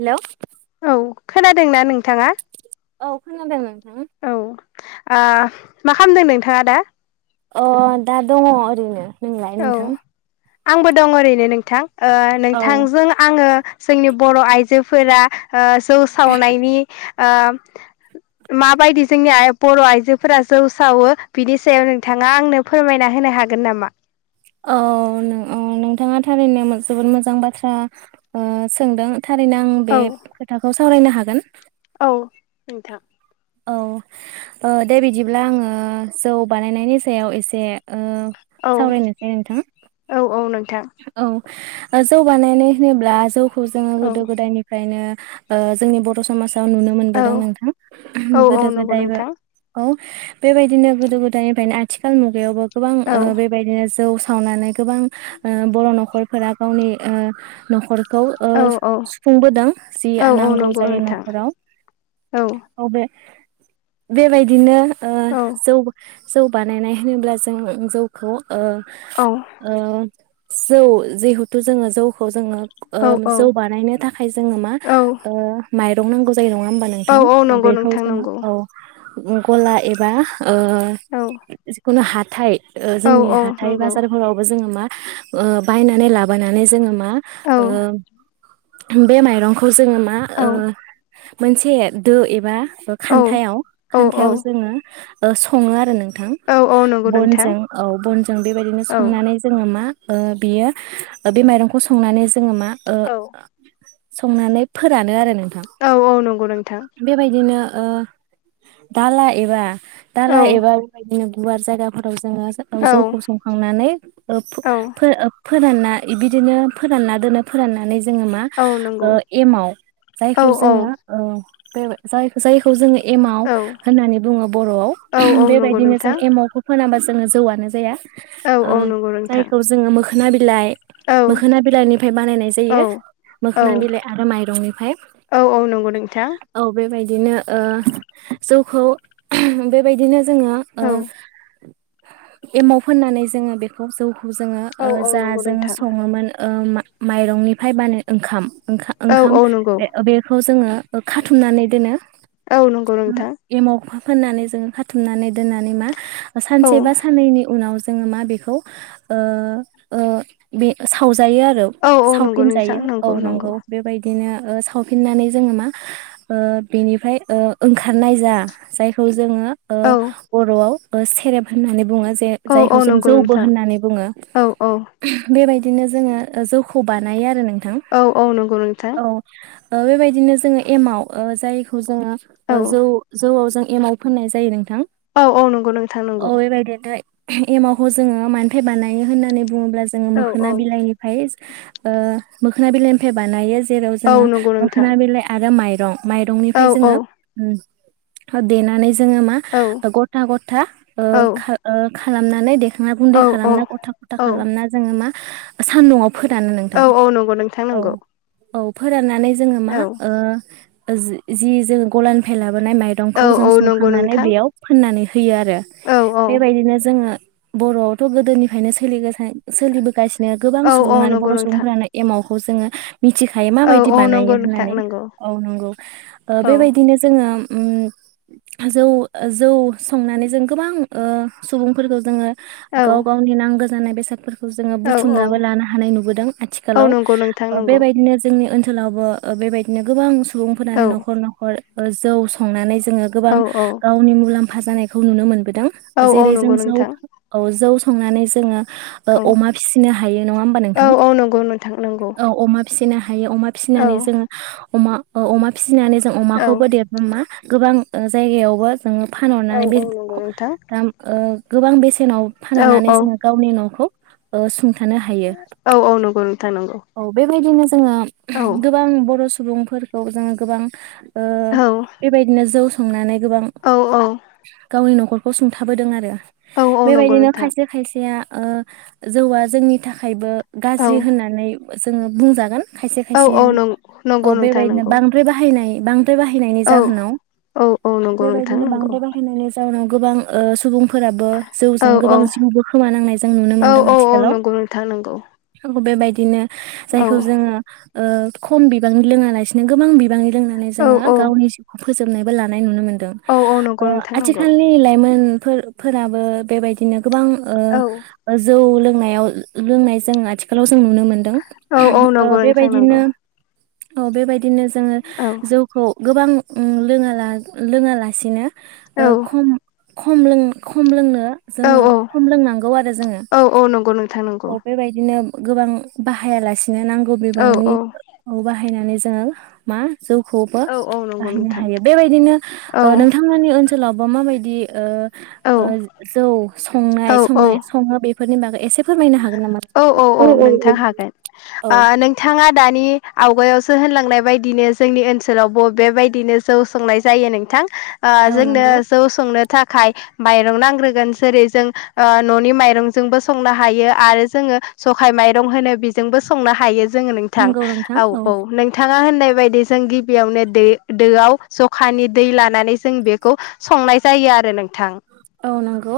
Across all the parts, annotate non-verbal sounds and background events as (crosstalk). Hello औ खोनादों ना नोंथाङा औ खोनादों हम औ ओ मा खालामदों नोंथाङा दा अ दा दङ ओरैनो नोंलाय औ नोंथां आंबो दं ओरैनो नोंथां ओ औ नोंथांजों आङो जोंनि बर' आइजो फोरा जौ सावनायनि ओ माबायदि जोंनि बर' आइजोफोरा जौ सावो बिनि सायाव नोंथाङा आंनो फोरमायना होनो हागोन नामा औ औ नोंथाङा थारैनो जोबोद मोजां बाथ्रा सोंदों थारैनो आं बे औ खोथाखौ सावरायनो हागोन औ नोंथां औ दे बिदिब्ला आङो जौ बानायनायनि सायाव एसे ओ औ सावरायनोसै नोंथां औ औ नों थां औ जौ बानायनाय होनोब्ला जौ खौ जोङो औ गोदो गोदायनिफ्रायनो ओ जोंनि बर' समाजा नुनो औ मोनबोदों नोंथां औ औ गोदो नंगौ गोदायबो नोंथां औ बेबायदिनो गोदो गोदायनिफ्रायनो आथिखाल मुगायावबो गोबां औ ओ बेबायदिनो जौ सावनानै गोबां ओ बर' न'खरफोरा गावनि ओ न'खर खौ ओ औ औ सुफुंबोदों जि औ औ नांगौ नंगौ जायो नोंथां न'खराव औ ओ बेे बेबायदिनो आ जौ जौ बानायनाय होनोब्ला जों जौखौ अ औ ओ जौ जिहेथु जोङो जौखौ जोङो ओ औ जौ औ बानायनो थाखाय जोङो मा औ ओ माइ रं नांगौ जा जायो नङा होमबा औ नोंथां औ नंगौ बेखौ नोंथां जोङो नंगौ औ। गला एबा ओ औ जिखुनो हा थाय ओ औ जोंनि औ हाथाइ नंगौ बाजारफोरावबो जोङो मा (inaudible) ओ बायनानै लाबोनानै जोङो मा मा औ ओ बे माइरंखौ जोङो मा औ ओ मोनसे दो एबा औ खान्थायाव औ खान्थायाव जोङो ओ सङो आरो नों थां औ औ नंगौ नोंथां बनजों औ बनजों बेबायदिनो औ संनानै जोङो मा ओ बियो बे माइरंखौ संनानै जोङो मा ओ औ संनानै फोरानो आरो नों औ औ नंगौ नोंथां। ओ दाला एबा औ दाला एबा बिदिनो गुवार जायगाफोराव जोङो औ जौखौ संखांनानै ओ औ फोरानना बिदिनो फोरानना दोनो फोराननानै जोङो मा औ ओ नंगौ एमाव औ जायखौ औ जोङो बे जाय जायखौ जोङो। एमाव औ होननानै बुङो बर'आव औ औ नंगौ बेबायदिनो जों नोंथां एमावखौ फोनाबासो जोङो जौआनो जाया औ ओ औ नंगौ नोंथां। जायखौ जोङो मोखोना बिलाइ औ मोखोना बिलाइनिफ्राय बानायनाय औ जायो औ मोखोना बिलाइ आरो माइरंनिफ्राय औ औ नंगौ नोंथां औ बे बायदि बिदिनो ओ जौखौ बेबायदिनो जोङो ओ औ एमाव फोननानै जोङो बेखौ जौ जोङो ओ औ औ जा नंगौ जोङो नोंथां सङोमोन मा माइरंनिफ्राय बानो ओंखाम ओंखा औ ओंखाम औ नंगौ बेखौ जोङो खाथुमनानै दोनो औ नंगौ नोंथां एमाव फोननानै जोङो खाथुमनानै दोननानै मा औ सानसे बा साननैनि उनाव ज जोङो मा बेखौ ओ ओ बे साव जायो आरो औ औ नंगौ सावफिन नोंथां जायो औ नंगौ नंगौ नोंगौ बेबायदि बिदिनो ओ सावफिननानै जोङो मा ओ बिनिफ्राय ओ ओंखारनाय जा जायखौ जोङो ओ औ बर'आव सेरेब होननानै बुङो जे औ औ जायखौ जों नंगौ जौबो नोंथां होननानै बुङो औ औ बेबायदि बिदिनो जोङो जौखौ बानायो आरो नों औ औ नंगौ नोंथां ओ बेबायदिनो जोङो एमाव ओ जायखौ जोङो औ ओ जौ जौआव जों एमाव फोननाय जायो नों औ औ नंगौ नोंथां नंगौ बेबायदिनो एमावखौ जोङो मान फाइ बानायो होननानै बुङोब्ला जोङो औ औ मोखोना बिलाइनिफाय ओ मोखोना बिलाइनिफाय बानायो जेराव औ जोङो नंगौ नोंथां मोखोना बिलाइ आरो माइ माइरंनिफ्राय औ औ जोङो उम ओ देनानानै जोङो मा औ गथा गथा ओ औ खा ओ खा खालामनानै देखां औ खालामना गथा गथा औ खालामना जोङो मा सान्दुंङा औ औ नंगौ नोंथां नंगौ औ फोराननानै जोङो मा औ ओ जि जि जों गलानिफाय ला बोनाय औ माइरंखौ जों औ नंगौ संखांनानै नोंथां बेयाव फोननानै होयो आरो औ औ बेबायदिनो जोङो बर'आव थ' गोदोनिफ्रायनो सोलिगासि सोलिबोगासिनो गोबां औ औ सुबुङानो नंगौ बर' नोंथां सुबुंफोरानो एमाव खौ जोङो मिथिखायो औ माबायदि औ नंगौ बानायो नोंथां होननानै नंगौ औ नंगौ ओ औ बेबायदिनो जोङो उम जौ ओ जौ संनानै जों गोबां ओ सुबुंफोरखौ जोङो औ गाव गावनि नांगो जानाय बेसादफोर खौ जोङो औ औ बुथुमनाबो लानो हानाय नुबोदों औ आथिखालाव नंगौ नोंथां ओ नंगौ बेबायदिनो जोंनि ओनसो सोलावबो ओ बेबायदिनो गोबां औ सुबुंफोरानो नखर नखर ओ जौ संनानै जोङो औ गोबां औ गावनि मुलाम फा जानायखौ नुनो मोनबो दों औ औ जेरै नंगौ नोंथां जौ जौ संनानै जोङो औ ओ अमा फिसिनो हायो नङा होमबा औ नोंथां औ नंगौ नोंथां नंगौ औ अमा फिसिना हायो अमा औ फिसिनानै जोङो अमा अ अमा फिसि फिसिनानै जों औ अमाखौबो देरबा मा गोबां ओ जायगायावबो जोङो औ फानहरनानै औ नंगौ बेदरखौ नोंथां दाम ओ गोबां बेसे सेनाव औ फानहरनानै जोङो गावनि नखौ ओ सुं थानो हायो औ औ नंगौ नोंथां नंगौ औ बेबायदिनो जोङो औ गोबां बर' सुबुं फोरखौ जोङो गोबां ओ औ बेबायदिनो जौ संनानै गोबां औ औ गावनि नखर नखरखौ सुंथाबोदों आरो औ औ नंगौ बेबायदिनो नोंथां खायसे खायसेया ओ जौआ जोंनि थाखायबो गाज्रि औ होननानै जोङो बुंजागोन खायसे औ खायसे औ नंगौ औ नोंथां बेबायदिनो नंगौ बांद्राय बाहायनाय बां द्राय बाहायनायनि औ जाहोनाव औ औ नंगौ नोंथां बेबायदिनो नंगौ बांद्राय बाहायनायनि टाउनाव गोबां ओ सुबुंफोरा औ जौजों औ गोबां जिउबो खोमा नांनाय जों नुनो औ मोनदों औ औ आथिखालाव नंगौ नोंथां नंगौ आं बेबायदि बिनो औ जायखौ जोङो ओ खम बिबांनि लोङा लासिनो गोबां बि बांनि लोंनानै औ जोङो गावनि जिउखौ फोजोबनायबो लानाय नुनो मोनो दों औ औ नंगौ ओ नोंथां नंगौ आथिखालनि लाइमोन फोर फोराबो बेबायदिनो गोबां औ ओ जौ लों नायाव लोंनाय जों आथिखालाव जों नुनो मोनदों औ औ नंगौ ओ नोंथां नंगौ बेबायदिनो औ बेबायदि बिदिनो जोङो औ जौखौ गोबां उम लोङा लोङालासिनो औ ओ खम खम लों खम लोंनो औ जोङो खम लोंनांगौ आरो जोङो औ औ नंगौ नोंथां नंगौ औ बेबायदिनो गोबां बाहायालासे बिनो नांगौ औ बिबांनि बाहायनानै जों मा जौखौबो औ औ नंगौ बाहायनो नोंथां हायो बेबायदिनो औ ओ नोंथांमोननि ओनसोलाव बा माबायदि ओ औ ओ जौ औ संनाय संनाय सङो बे फोरनि बागै एसे फोरमायनो हागोन नामा? औ औ औ नोंथां हागोन औ आ नोंथाङा दानि आवगायावसो होनलांनाय बायदिनो जोंनि ओनसोलावबो बेबायदिनो जौ संनाय जायो नोंथां ओ औ जोंनो नंगौ जौ संनो थाखाय माइरं नांग्रोगोन जेरै जों ओ न'नि माइरंजोंबो संनो हा हायो आरो जोङो जखाय माइरं होनो बेजोंबो संनो हायो जोङो नोंथां नंगौ नोंथां औ औ नोंथां ङा होननाय बायदि जों गिबियावनो दै दोआव जखानि दै लानानै जों बेखौ संनाय जायो आरो नोंथां औ नंगौ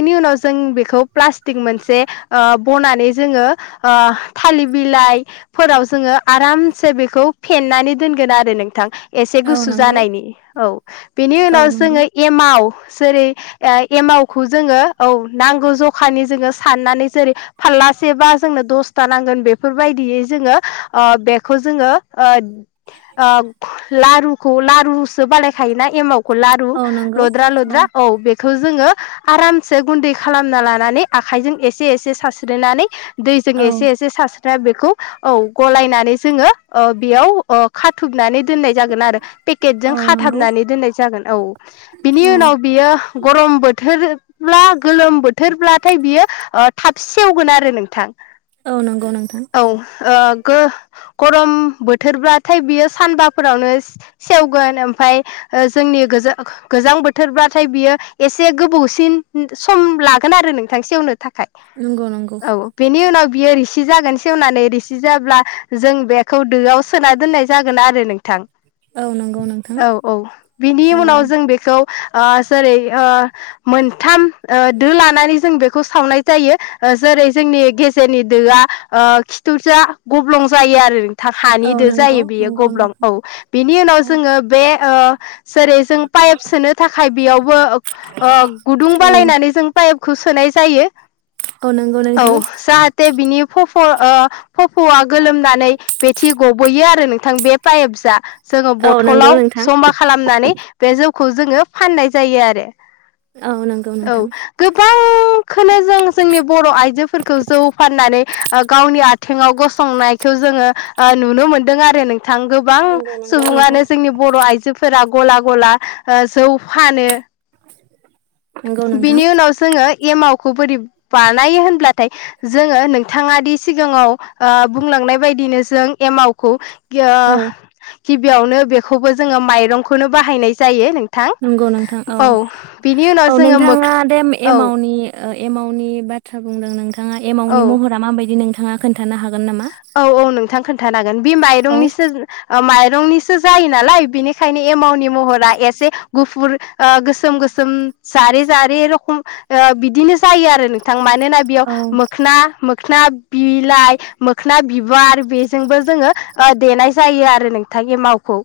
नि उनाव जों बेखौ प्लास थिक मोनसे ओ बनानै जोङो ओ थालिर बिलाइफोराव जोङो आरामसे बेखौ फेननानै दोनगोन आरो नोंथां एसे औ गुसु नंगौ जानायनि औ बेनि औ उनाव नंगौ जोङो एमाव जेरै ओ एमावखौ जोङो औ नांगौ जखानि जोङो साननानै जेरै फारलासेबा जोंनो दसथा नांगोन बेफोरबायदियै जोङो अ बेखौ जोङो ओ ओ लारुखौ लारुसो बानायायखायोना एमाव खौ लारु औ नंगौ लद्रा लद्रा औ बे खौ जोङो आरामसे गुन्दै खालामना लानानै आखाइजों एसे एसे सारस्रिनानै दैजों औ एसे एसे सार दा बेखौ औ गलायनानै जोङो ओ बेयाव ओ खाथुमनानै दोनाय जागोन आरो पेकेटजों औ नंगौ खाथाबनानै दोननाय जागोन औ बिनि औ उनाव बियो गरम बोथोरब्ला गोलोम बोथोरब्ला बियो ओ थाब सेवगोन आरो नोंथां औ नंगौ नोंथां औ ओ गो गरम बोथोरब्लाथाय बियो सानबाफोरावनो सेवगोन ओमफाय जोंनि गोज गोजां बोथोरब्लाथाय बियो एसे गोबावसिन सम लागोन आरो नों थां सेवनो था खाय नंगौ नंगौ औ बिनि नाव बियो रिसि जागोन सेवनानै रिसि जाब्ला जों बेखौ दोआव सोना दोननाय जागोन आरो नोंथां औ नंगौ नोंथां औ औ बिनि औ उनाव जों बेखौ ओ जेरै ओ मोनथाम ओ दो लानानै बेखौ सावनाय जायो ओ जेरै जोंनि गेजेरनि दोआ ओ खिथुजा गब्लं जायो आरो औ हानि दो नंगौ जायो बियो नंगौ गब्लं नोंथां औ बिनि उनाव औ जोङो बे ओ जेरै जों पाइप सोनो थाखाय बेयावबो ओ गुदुं औ बालायनानै जों पाइप खौ सोनाय जायो औ नंगौ औ नोंथां जाहाथे बिनि फ फ' ओ फफ'आ गोलोमनानै बेथि गब'यो आरो नों थां बे पाइप जा जोङो औ नंगौ बथलाव नोंथां जमा खालामनानै बे जौ खौ जोङो फाननाय जायो आरो औ नंगौ नोंथां गोबांखोनो जों जोंनि बर' आइजोफोरखौ जौ फाननानै ओ गावनि आथिङाव गसंनायखौ जोङो ओ नुनो मोनदों आरो नों थां गोबां नंगौ नंगौ नोंथां सुबुङानो जोंनि बर' आइजोफोरा गला गला ओ जौ फानो (inaudible) नंगौ नोंथां बिनि उनाव जोङो एमावखौ बोरै बानायो होनब्लाथाय जोङो नोंथाङादि सिगाङाव ओ बुंलांनाय बायदिनो जों एमावखौ (unintelligible) औ गिबियावनो बेखौबो जोङो माइरंखौनो बाहायनाय जायो नोंथां नंगौ औ बिनि उनाव थाङा मोख बे औ एमावनि एमावनि बाथ्रा बुंदों नों थाङा एमावनि औ महरा माबायदि नों थाङा खोन खोन्थानो हागोन नामा (unintelligible) बि औ माइरंनिसो ओ माइ रंनिसो जायो नालाय बेनिखायनो एमावनि महरा एसे गुफुर ओ गोसोम गोसोम जारे जारे रखम ओ बिदिनो जायो आरो नोंथां मा ना बेयाव औ मोखना मोखोना बिलाइ मोखोना बिबार आरो बेजोंबो जोङो देनाय जायो आरो नोंथां एमाव खौ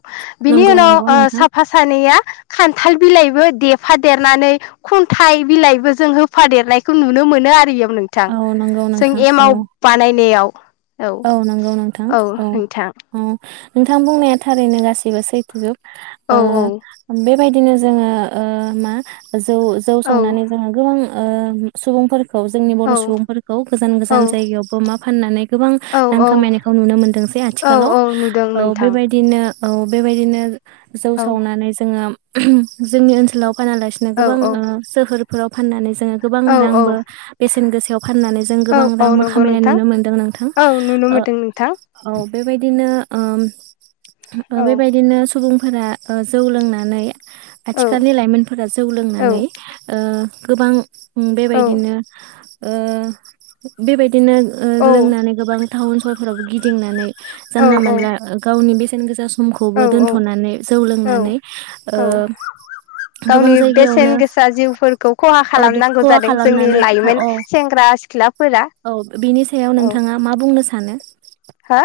बिनि नंगौ उनाव नंगौ ओ नोंथां साफा सानैया खान्थाल बिलाइबो देफादेरनानै खुन्थाइ बिलाइबो जों होफादेरनायखौ नुनो मोनो आरो नोंथां औ नंगौ जों नोंथां औ एमाव बानायनायाव औ नंगौ नोंथां औ औ नोंथां बुंनाया थारैनो गासिबो सैथोजोब औ ओ बेबायदिनो जोङो ओ मा जौ जौ औ संनानै जोङो गोबां ओ सुबुंफोर खौ जोंनि औ बर' सुबुंफोरखौ गोजान गोजान जायगायावबो मा फाननानै गोबां औ रां औ खामायनायखौ नुनो मोनदोंसै औ आथिखालाव औ नुदों औ नोंथां बेबायदिनो औ बेबायदिनो जौ औ सावनानै जोङो (unintelligible) जोंनि ओनसोलाव फानालासिनो औ गोबां औ ओ सोहोर फोराव फाननानै जोङो गोबां औ रांबो औ बेसेन गोसायाव फाननानै जों औ गोबां औ रांबो नंगौ खामायनाय नोंथां नुनो मोन्दों नों औ नुनो मोनदों नोंथां बेबायदिनो ओ ओ औ बेबायदिनो सुबुंफोरा ओ जौ लोंनानै औ आथिखालनि लाइमोनफोरा जौ औ लोंनानै ओ गोबां औ बेबायदिनो ओ बेबायदि बिदिनो ओ लोंना गोबां टाउन सहरफोरावबो गिदिंनानै जानला मोनला गावनि बेसे (unintelligible) औ समखौबो औ दोनथ'नानै जौ लोंनानै ओ गोबां गावनि जायगायावनो बेसेन गोसा जिउफोरखौ खहा (unintelligible) खालामनांगौ खहा जादों जोंनि खालामनानै औ लाइमोन औ सेंग्रा सिख्लाफोरा औ बिनि सायाव नों औ मा बुंनो सानो? हो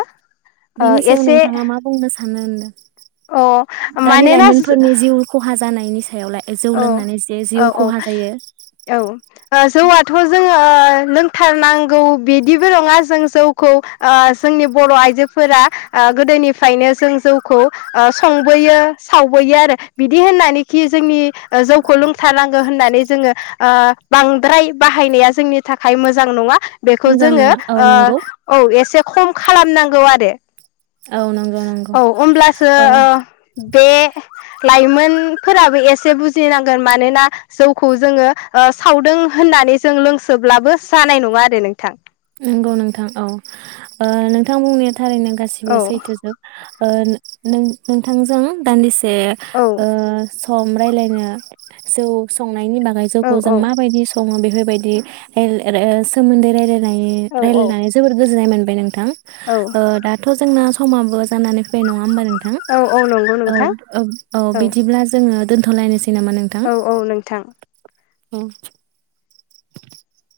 बेनि सायाव एसे नोंथाङा मा बुंनो सान सानो नो अ (unintelligible) दानि मानोना लाइमोनफोरनि जिउ खहा जानाय नि सायावलाय जौ औ लोंनानै जे जिउ औ औ खहा जायो औ जौआथ' जों लोंथारनांगौ बिदिबो नङा जों जौखौ ओ जोंनि बर' आइजोफोरा गोदोनिफ्रायनो जों जौखौ ओ संबोयो सावबोयो आरो बिदि होननानैखि जोंनि ओ जौखौ लोंथारनांगो होननाय जोङो ओ बांद्राय बाहायनाया जोंनि थाखाय मोजां नङा बेखौ मोजां जोङो नङा औ ओ नंगौ औ एसे खम खालामनांगौ आरो औ नंगौ नंगौ औ हमब्लासो औ ओ बे लाइमोनफोराबो एसे एसे बुजिनांगोन मानोना जौखौ जोङो ओ सावदों होननानै जों लोंसोब्लाबो जानाय नङा आरो नोंथां नंगौ नोंथां औ ओ नोंथां बुंन थारैनो गासिबो औ सैथोजोब ओ उम नोंथांजों दान्दिसे औ से ओ सम रायलायना जौ सं नायनि बागै औ जौखौ जों माबायदि दङ बेफोरबायदि ए ल रे सोमोन्दै रायलायनो नाय औ रायलायनानै जोबोर गोजोननाय गोजोननाय मोनबाय नोंथां औ ओ दाथ' जोंना समाबो जानानै फैबाय नङा होमबा नों थां औ औ नंगौ औ नोंथां ओ औ बिदिब्ला जोङो दोनथ'लायनोसै नामा नोंथां? औ औ नोंथां औ (inaudible)